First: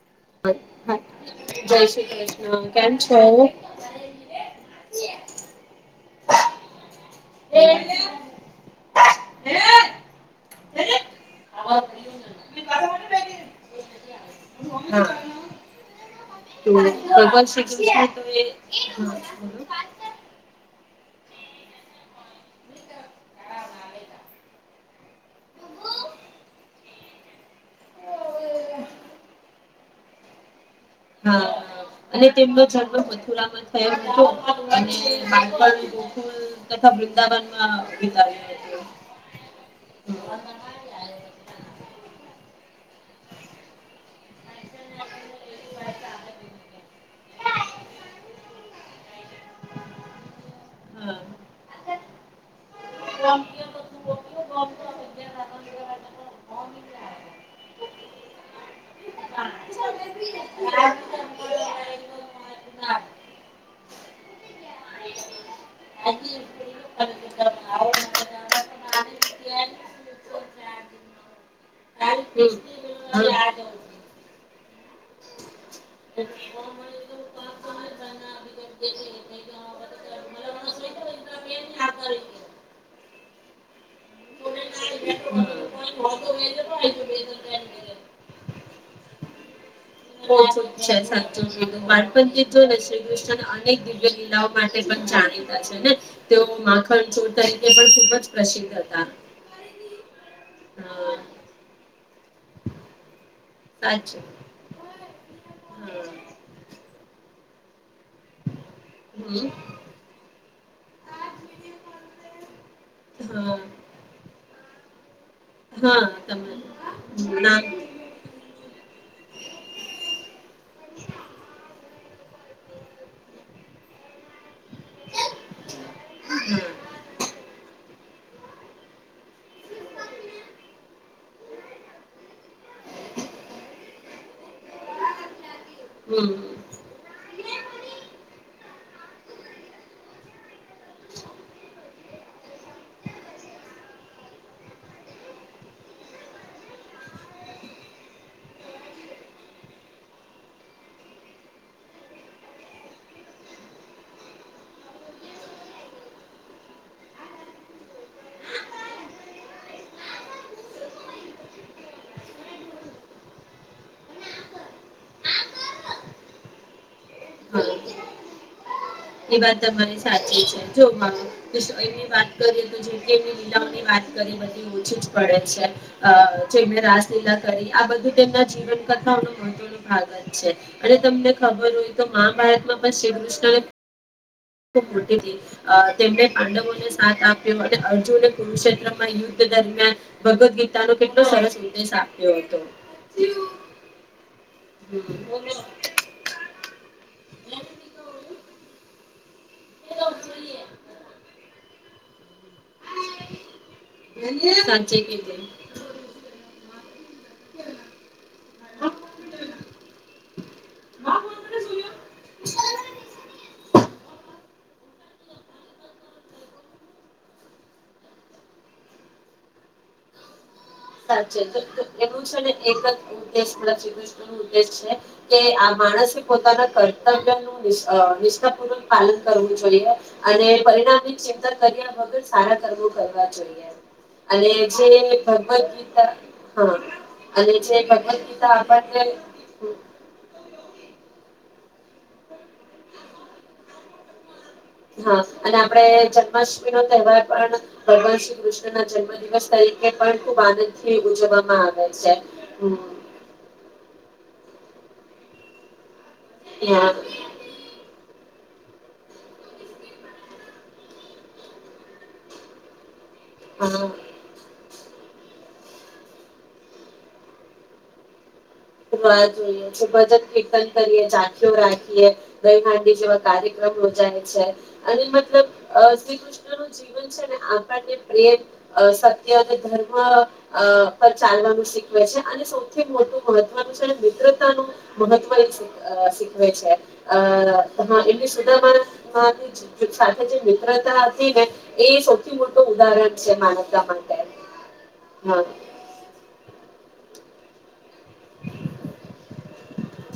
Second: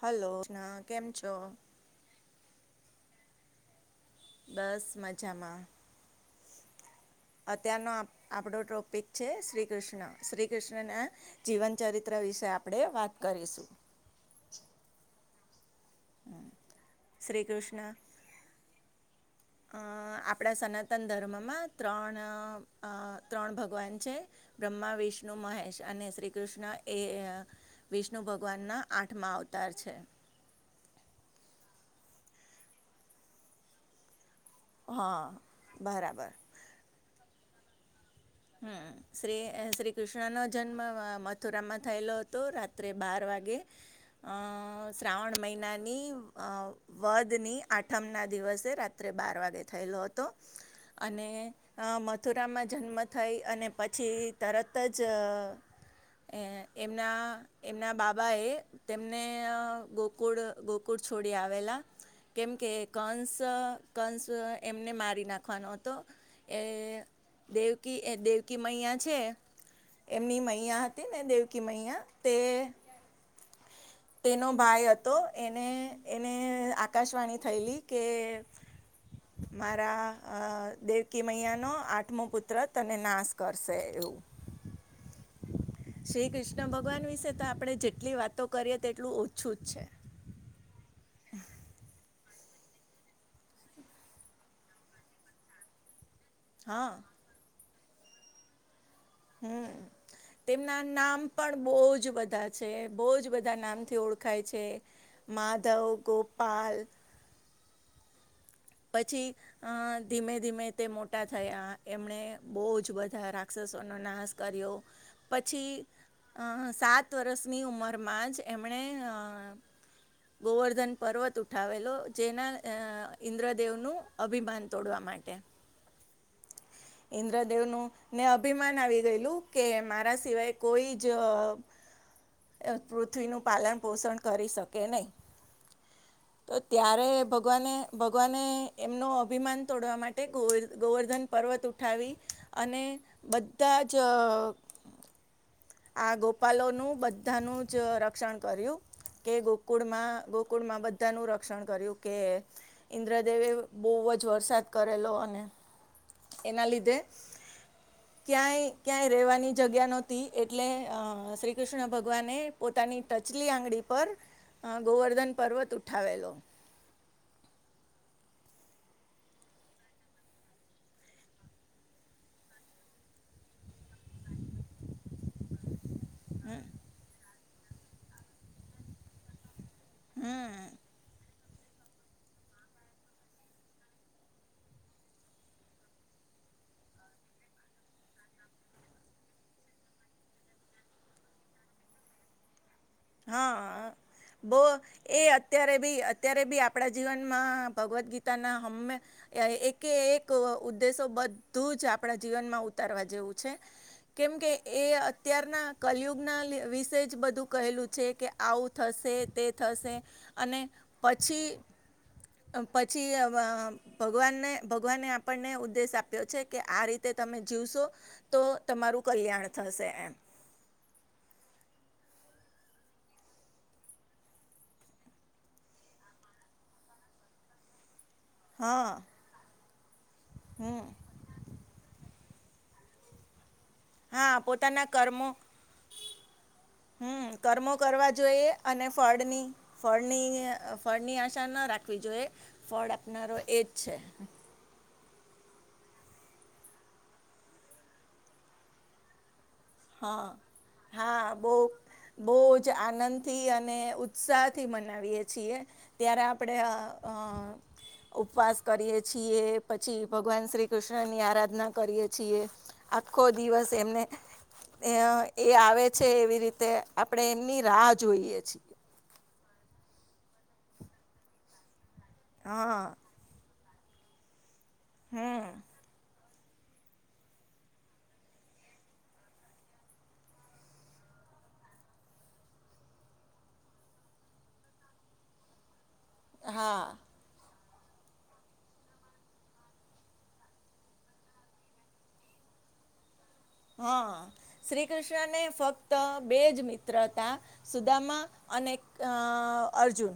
Hello હા કેમ છો જય શ્રી હા કેમ છે. બસ મજામાં અત્યારનો આપણો ટોપિક છે શ્રી કૃષ્ણ શ્રી કૃષ્ણના જીવન ચરિત્ર વિશે આપણેે વાત કરીશું. હા શ્રી કૃષ્ણ હ [unintelligible] તન ધર્મમાં ત્રણ ત્રણ ભગવાન છે બ્રહ્મા વિષ્ણુ મહેશ અને શ્રી કૃષ્ણ એ વિષ્ણુ ભગવાનના આઠમાં અવતાર છે. હા અને તેમનો જન્મ મથુરામાં થયો હતો હા [unintelligible] બરાબર તથા વૃંદાવન હા હમ શ્રી શ્રી હતું કૃષ્ણ હા નો જન્મ મથુરામાં થયેલો હતો રાત્રે બાર વાગે શ્રાવણ મહિનાની અ વધની આઠમના દિવસે રાત્રે બાર વાગે થયેલો હતો. હમ અને અ મથુરામાં જન્મ થઈ અને પછી તરત જ એમના એમના બાપા બાબા એ તેમને ગોકુળ ગોકુળ છોડી આવેલા કેમકે કંસ કંસ એમને મારી નાખવાનો હતો એ દેવ એ દેવકી મૈયા છે એમની મૈયા હતી ને દેવકી મૈયા તે હા તેનો ભાઈ હતો એને એને આકાશવાણી થયેલી કે મારા દેવકી મૈયાનોો આઠમો પુત્ર તને નાશ કરશે એવું શ્રી કૃષ્ણ ભગવાન વિશે તો આપણે હમ જેટલી વાતો કરીએ તેટલું ઓછું જ છે. સાચ બાણપણ જો ને શ્રી કૃષ્ણ અનેક દિવ્ય લીલાઓ માટે પણ જાણીતા છે ને તે હા માખણ ચોટાય તે પણ ખૂબ જ પ્રસિદ્ધ હતા હમ તેમના હા નામ પણ બહજ બધા છે બહજ બા બધા નામથી સાચું ઓળખાય છે માધવ હા ગોપાલ પછી હમ અ ધીમે ધીમે તે મોટા થયા એમણે બહુ જ બધા હા રાક્ષસોનો નાશ કર્યો પછી હા અ તમે સાત સાત વર્ષની નામ ઉંમરમાં જ એમણે ગોવર્ધન પર્વત ઉઠાવેલો જેના ઇન્દ્રદેવનું અભિમાન તોડવા માટે હા ઈન્દ્રદેવ નું ને અભિમાન આવી ગયેલું કે મારા સિવાય કોઈ જ પૃથ્વીનું પાલન પોષણ કરી શકે નહી તો હમ ત્યારે ભગવાને ભગવાને એમનો અભિમાન તોડવા માટે ગોવર્ધન પર્વત ઉઠાવી અને બધા જ આ ગોપાલોનું બધાનું જ રક્ષણ કર્યું કે ગોકુળમાં ગોકુળમાં બધાનું રક્ષણ કર્યું કે ઈન્દ્રદેવે બહુ જ વરસાદ કરેલો અને એના લીધે ક્યાંય ક્યાંય રહેેવાની જગ્યા નહોતી એટલે શ્રી કૃષ્ણ ભક્ત ભગવાને પોતાની ટચલી આંગળી પર ગોવર્ધન પર્વત ઉઠાવેલો. હા એ વાત તમારી સાચી છે જો એ વાત કરીએ તો જેમકે એની લીલાઓની વાત કરી બધી ઓછી જ પડે છે. આ ચમને રાજસલીલા આ બધું તેમના જીવન કથા ન હો હગત છે હમ અને તમને ખબર હોય તો મહાભારતમાં પણ શ્રીકૃષ્ણને ખ મોટી તેમને પાંડવોને સાથ આપ્યો અને અર્જુને કુરુક્ષેત્રમાં યુદ્ધ દરમિયાન ભગવદ્ ગીતાનો કેટલો સરસ ઉદેશ આપ્યો હતો. હા બહ હમ એ અત્યારે બી અત્યારે બી આપ આપણા જીવનમાં ભગવદ્ ગીતાના હમે એકે એક ઉદ્દેશો બધું જ આપણા જીવનમાં ઉતારવા જેવું છે. કેમ કે એ સાચે કીધું અત્યારના કલિયુગના તે જ બધું કહેલું છે કે આવું થશે તે થશે અને પછી પછી ભગવાનને ભગવાને આપણને ઉદ્દેશ આપ્યો છે કે આ રીતે તમે જીવશો તો તમારું કલ્યાણ થશે એમ. સાચ તો એનું છે ને એક જ ઉદ્દેશ શ્રી કૃષ્ણ ન ઉદ્દેશ છે કે આ માણસે પોતાના કર્તવ્ય નું નિસ્વાર્થ પૂવક હા પાલન કરવ [inaudible] અને હમ પરિણામ ની ચિંતા કર્યા વગર સારા કર્મો કરવા જોઈએ હા અને પોતાના જે કર્મો ભગવત હમ કર્મો કરવા ભગવદ જોઈએ ગીતા અને આપણને ફળની ફળની અઅ ફળ ની આશા ના રાખવી જોઈએ ફળ આપનારો એજ છે હા અને આપડે જન્માષ્ટમી નો તહેવાર પણ ભગવાન શ્રી કૃષ્ણ ના જન્મ દિવસ તરીકે પણ હા ખુબ આનંદથી હા બહુ ઉજવવામાં આવે છે હમ ઉત્સાહ થી મનાવીયએ છીએ ત્યારે આપડે હા ઉપવાસ કરીએ છીએ પછી ભગવાન શ્રી કૃષ્ણની આરાધના કરીએ છીએ આખો દિવસ હા એમને અ એ આવે છે એવી રીતે આપણે એમની રાહ જોઈએ છીએ રાહ જોઈએ ભજન કીર્તન કરીએ જાખીઓ રા એ દહી હા હાંડી જેવા કાર્ય [inaudible] જાય છે અને હમ મતલબ અ શ્રી કૃષ્ણ જીવન છે ને પ્રેમ સત્ય અને ધર્મ પર ચાલવાનું શીખવે છે અને સૌથી મોટું મહત્વનું છે અને મિત્રતાનું મહત્વ એ છે અ શીખવે છે હા હા એટલી સુદામા સાથે જે મિત્રતા હતી ને એ સૌથી મોટું ઉદાહરણ છે માનવતા માટે હા શ્રી કૃષ્ણને હા ફક્ત બે જ મિત્ર હતા સુદામા અને અ અર્જુન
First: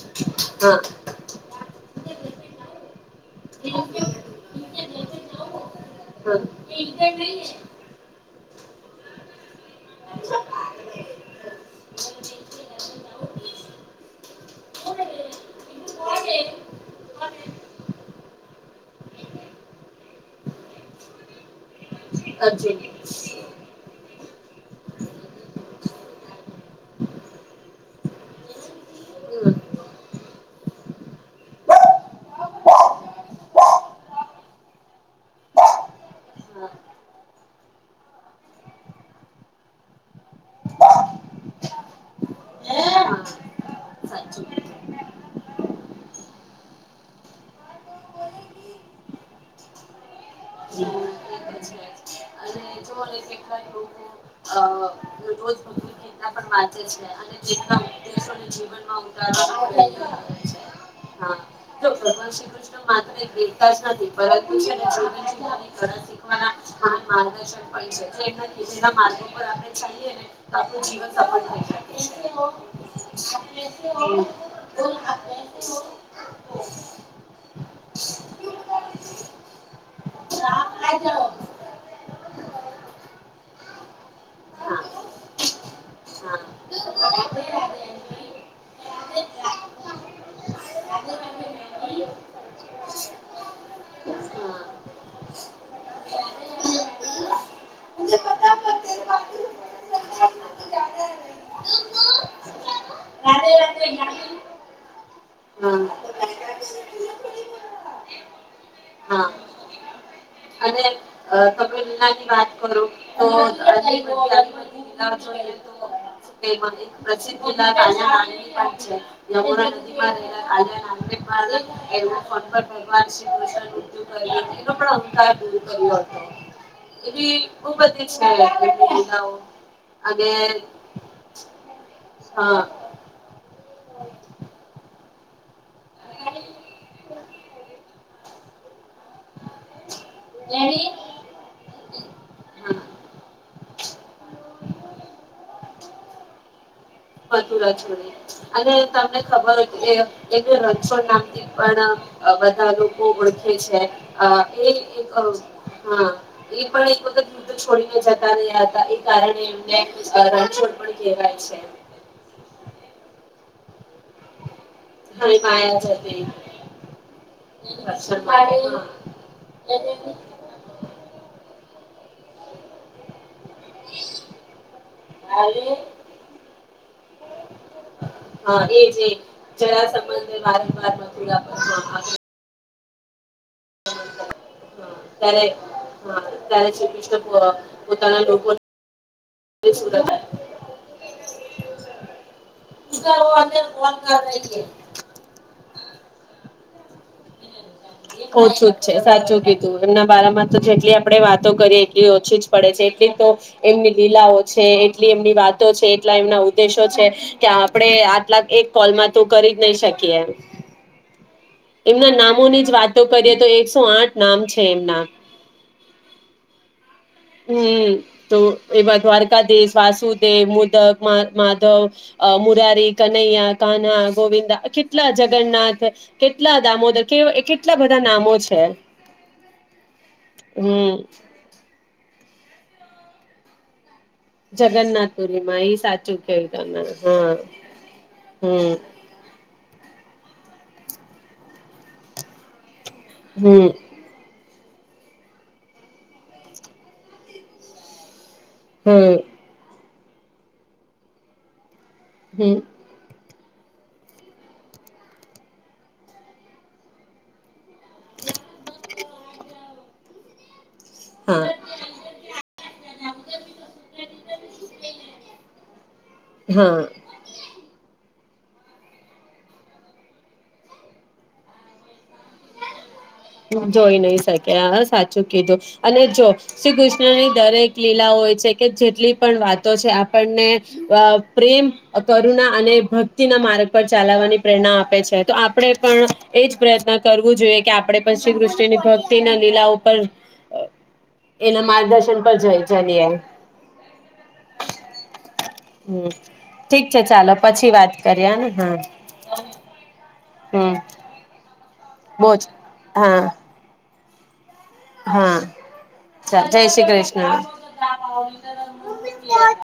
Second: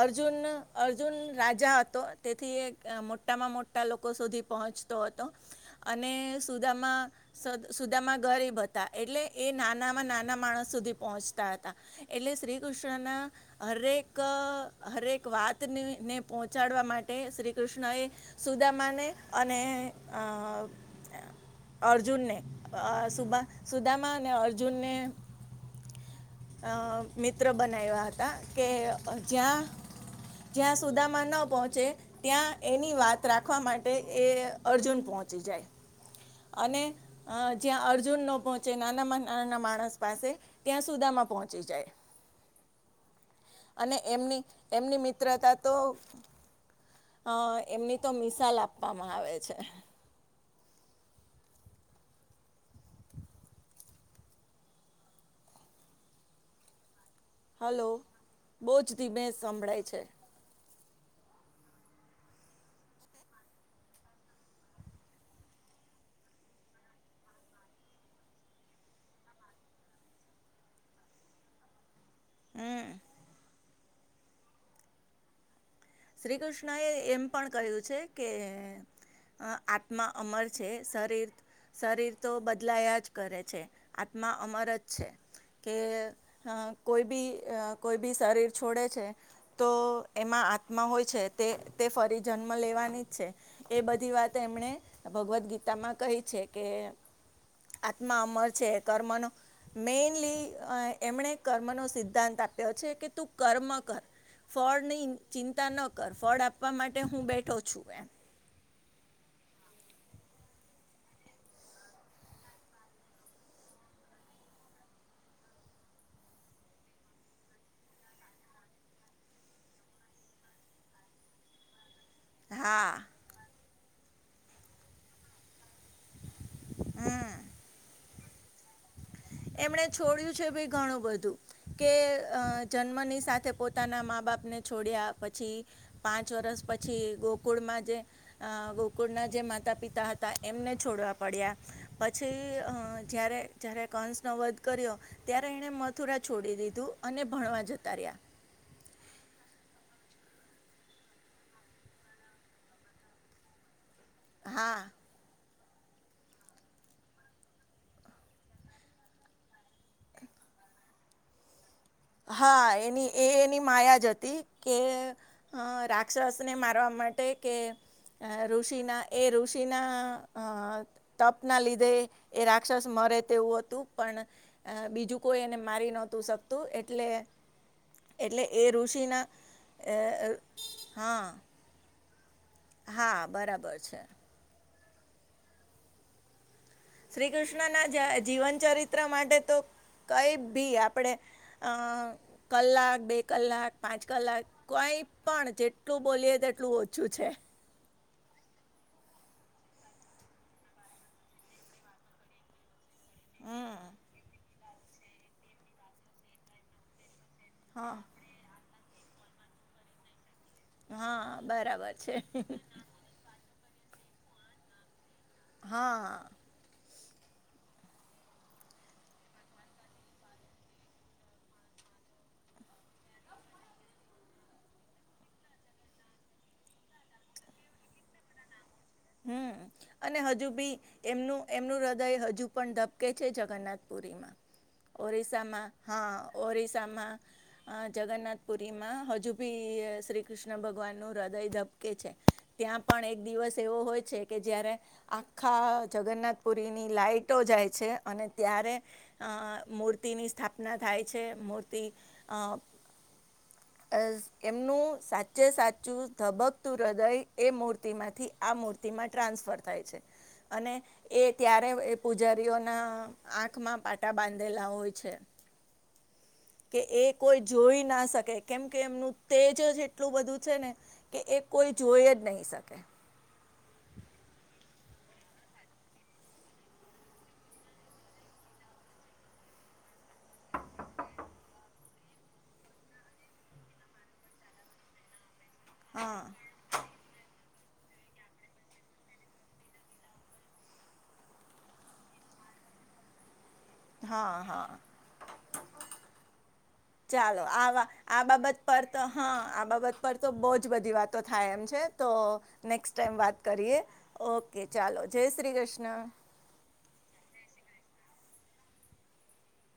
અર્જુન હા અર્જુન રાજા હતો તેથી એક મોટામાં મોટા લોકો સુધી પહોંચતો હતો અને હા સુદામા સદ મા ગરીબ હતા એટલે એ નાન નાનામાં નાના માણસ સુધી પહોંચતા હતા એટલે શ્રી કૃષ્ણના હરેક અ હરેક વાતને ને પહોંચાડવા માટે શ્રી કૃષ્ણ એ સુદામાને અને અ અર્જુનને અર્જુન અ સુબા સુદા અને અર્જુનને અ મિત્ર બનાયવા હતા કે હમ જ્યાં જ્યાં સુદામા ન પહોંચે ત્યાં એની વાત રાખવા માટે એ અર્જુન પહોંચી જાય હા અને જ્યાં અર્જુન ન પહોંચે નાનામાં નાના માણસ પાસે ત્યાં સુદામાં પહોંચી જાય. અને એમની સાચું અને એમની મિત્રતા તો અ એમની તો મિસાલ આપવામાં આવે છે જો કેટલાક લોકો હાચી છે અને જેટલા હલો ઉદ્દેશોને બહુ જ જીવનમાં ધીમે સંભળાય છે ઉતારવા [unintelligible] હા જો ભગવાન શ્રી કૃષ્ણ માત્ર દેવતા જ નથી પરંતુ [unintelligible] આપણું જીવન માર્ગો પર આપડે ચાલીયે ણે તો આપણું જીવન સફળ હમ થઈ જાય [inaudible] [inaudible] શ્રી કૃષ્ણ એ એમ પણ કહ્યું છે કે આત્મા અમર છે શરીર શરીર તો બદ લાય જ કરે છે. માં અમર જ હા છે. કે હા હ. કોઈ ભી અ કોઈ ભી શરીર છોડે તો એમાં આમા હોય છે તે તે ફરી જન્મ લેવાની જ છે, એ બધી વાત હા એમણે ભગવદ્ ગીતામાં કહી છે કે આત્મા અમર છે કર્મનો મેનલી એમણે કર્મનો સિદ્ધાંત આપ્યો છે કે તું કર્મ કર ફળની ચિંતા ન હા કર ફળ આપવા માટે હું બેઠો છું એમ હા [unintelligible] એવું કો પણર ભગવાન શ્રીકૃષ એ પણ અંકાય હા પૂર કર્યો હતો. હમ એવી બો બઘી - [inaudible] એમણે છોડ્યું છે ભી ઘણું બધું કે હા જન્મની સાથે પોતાના મા બાપને છોડ્યા. પછી પાંચ વર્ષ પછી ગોકુળમાં જે ગોકુળના જે માતા પિતા હતા એમને છોડવા પડ્યા. પછી અ હા જયારે જય્યારે કન્સ ન વધ કર્યો ત્યારે એણે મથુરા છોડી દીધું. અને ભણવા મધુરા જતા છોરી રહ્યા અને તમને ખબર હો કે એટલે રસો નામથી પણ બધા લોકો ઓળખે છે. અ એ હા એક હા એ પણ એક વખત વૃદ્ધ છોડીને જતા રહ હતા એ કારણે એમને રણછોડ પણ કેહેવાય છે. હા એની એ એની માયા જ હતી. કે હા એ માયા જ હતી રાક્ષસને મારવા માટે કે ઋષિના એ ઋષિના સપના લીધે એ રાક્ષસ મરે તેવું હતું પણ બીજું કોઈ એને મારી નતું શકતું. એટલે એટલે હા એ છે ઋષિના જરા અ, સમ અ, વાર પ. હા [unintelligible] હા. બરાબર છે હા સરે હા શ્રી કૃષ્ણ ના પોતાના જીવન લોકોને ચરિત્ર માટે તો સુરત કઈ ભી આપણેે કલાક બે કલાક પાંચ કલાક કઈ પણ જે એટલું બોલીએ તેટલું ઓછું છે ઓછું જ છે સાચું કીધું એમના બારામાં તો જેટલી આપડે વાતો કરીએ એટલી ઓછી જ પડે છે તો હમ એમની લીલાઓ છે એટલી એમની વાતો છે એટલા એમના ઉદ્દેશો છે ્યા આપડણે હા આટલા એક કોલમાં તો કરી જ નહી શકીએ એમ હા બરાબર છે જ વાતો કરીએ તો એકસો આઠ નામ છે એમના હા હમ તો એવા દ્વારકાધીશ વાસુદેવ મુદક માધવ મુરારી કનૈયા કાના ગોવિંદા કેટલા જગન્નાથ કેટલા દામોદર કે કેટલા બધા નામો છે હમ અને હજુ બી હમ એમનું એમનું ઉદ હજુ પણ ધબકે છે જગન્નાથ પુરીમાં જગન્નાથપુરીમાં ઓરિસ્સામાં ઈ સાચું હા કેવું તમે ઓરિસ્સામાં હા હમ જગન્નાથપુરીમાં હજુ બી શ્રી કૃષ્ણ ભગવાન નું હૃદય ધઝબકે છે ત્યાં પણ એક દિવસ હમ એવો હોય છે કે જ્યારે આખા જગન્નાથપુરીની લાાઈટો જાય છે અને ત્યારે હમ મૂર્તિ મૂર્તિની સ્થાપના થાય છે મર્તિ તે હમ આ એમનું સાચે સાચું ધબકતું હૃદય એ મર્તિ તેમાંથી તેમાં ટ્રાન્સફર થાય છે અને એ હા ત્યારે એ પૂજારીઓ ના આંખમાં પાટા બાંધ મળેલા હોય છે કે હા એ કોઈ જોઈ ના શકે કેમકે એમનું તેજ જ એટલું બધું છે ને કે એ કોઈ જોઈ જ નહી શકે જોઈ નહી શકે સાચું કીધું અને જો શ્રી કૃષ્ણની દરેક લીલાઓ છે કે જેટલી પણ વાતો છે આપણને પ્રેમ કરુણા અને ભક્તિના માર્ગ પર ચલાવવાની પ્રેરણા આપે છે તો આપણે પણ હા એજ પ્રયત્ન કરવું જોઈએ કે આપડણે શ્રી કૃષ્ણની ભક્તિ ના લીલાઓ પર એના માર્ગદર્શન પર ચલી હા હા હમ ઠીક છે ચાલો આ પછી વા- વાત આ કરીએને બાબત હા. પર તો હા આ બાબત પર તો બહુ જ હમ બધી વાતો થાય એમ છે. તો બોજ નેક્સ્ટ ટાઈમ હા વાત કરીએ ઓ હા જય શ્રી કૃષ્ણ. ાવ [inaudible]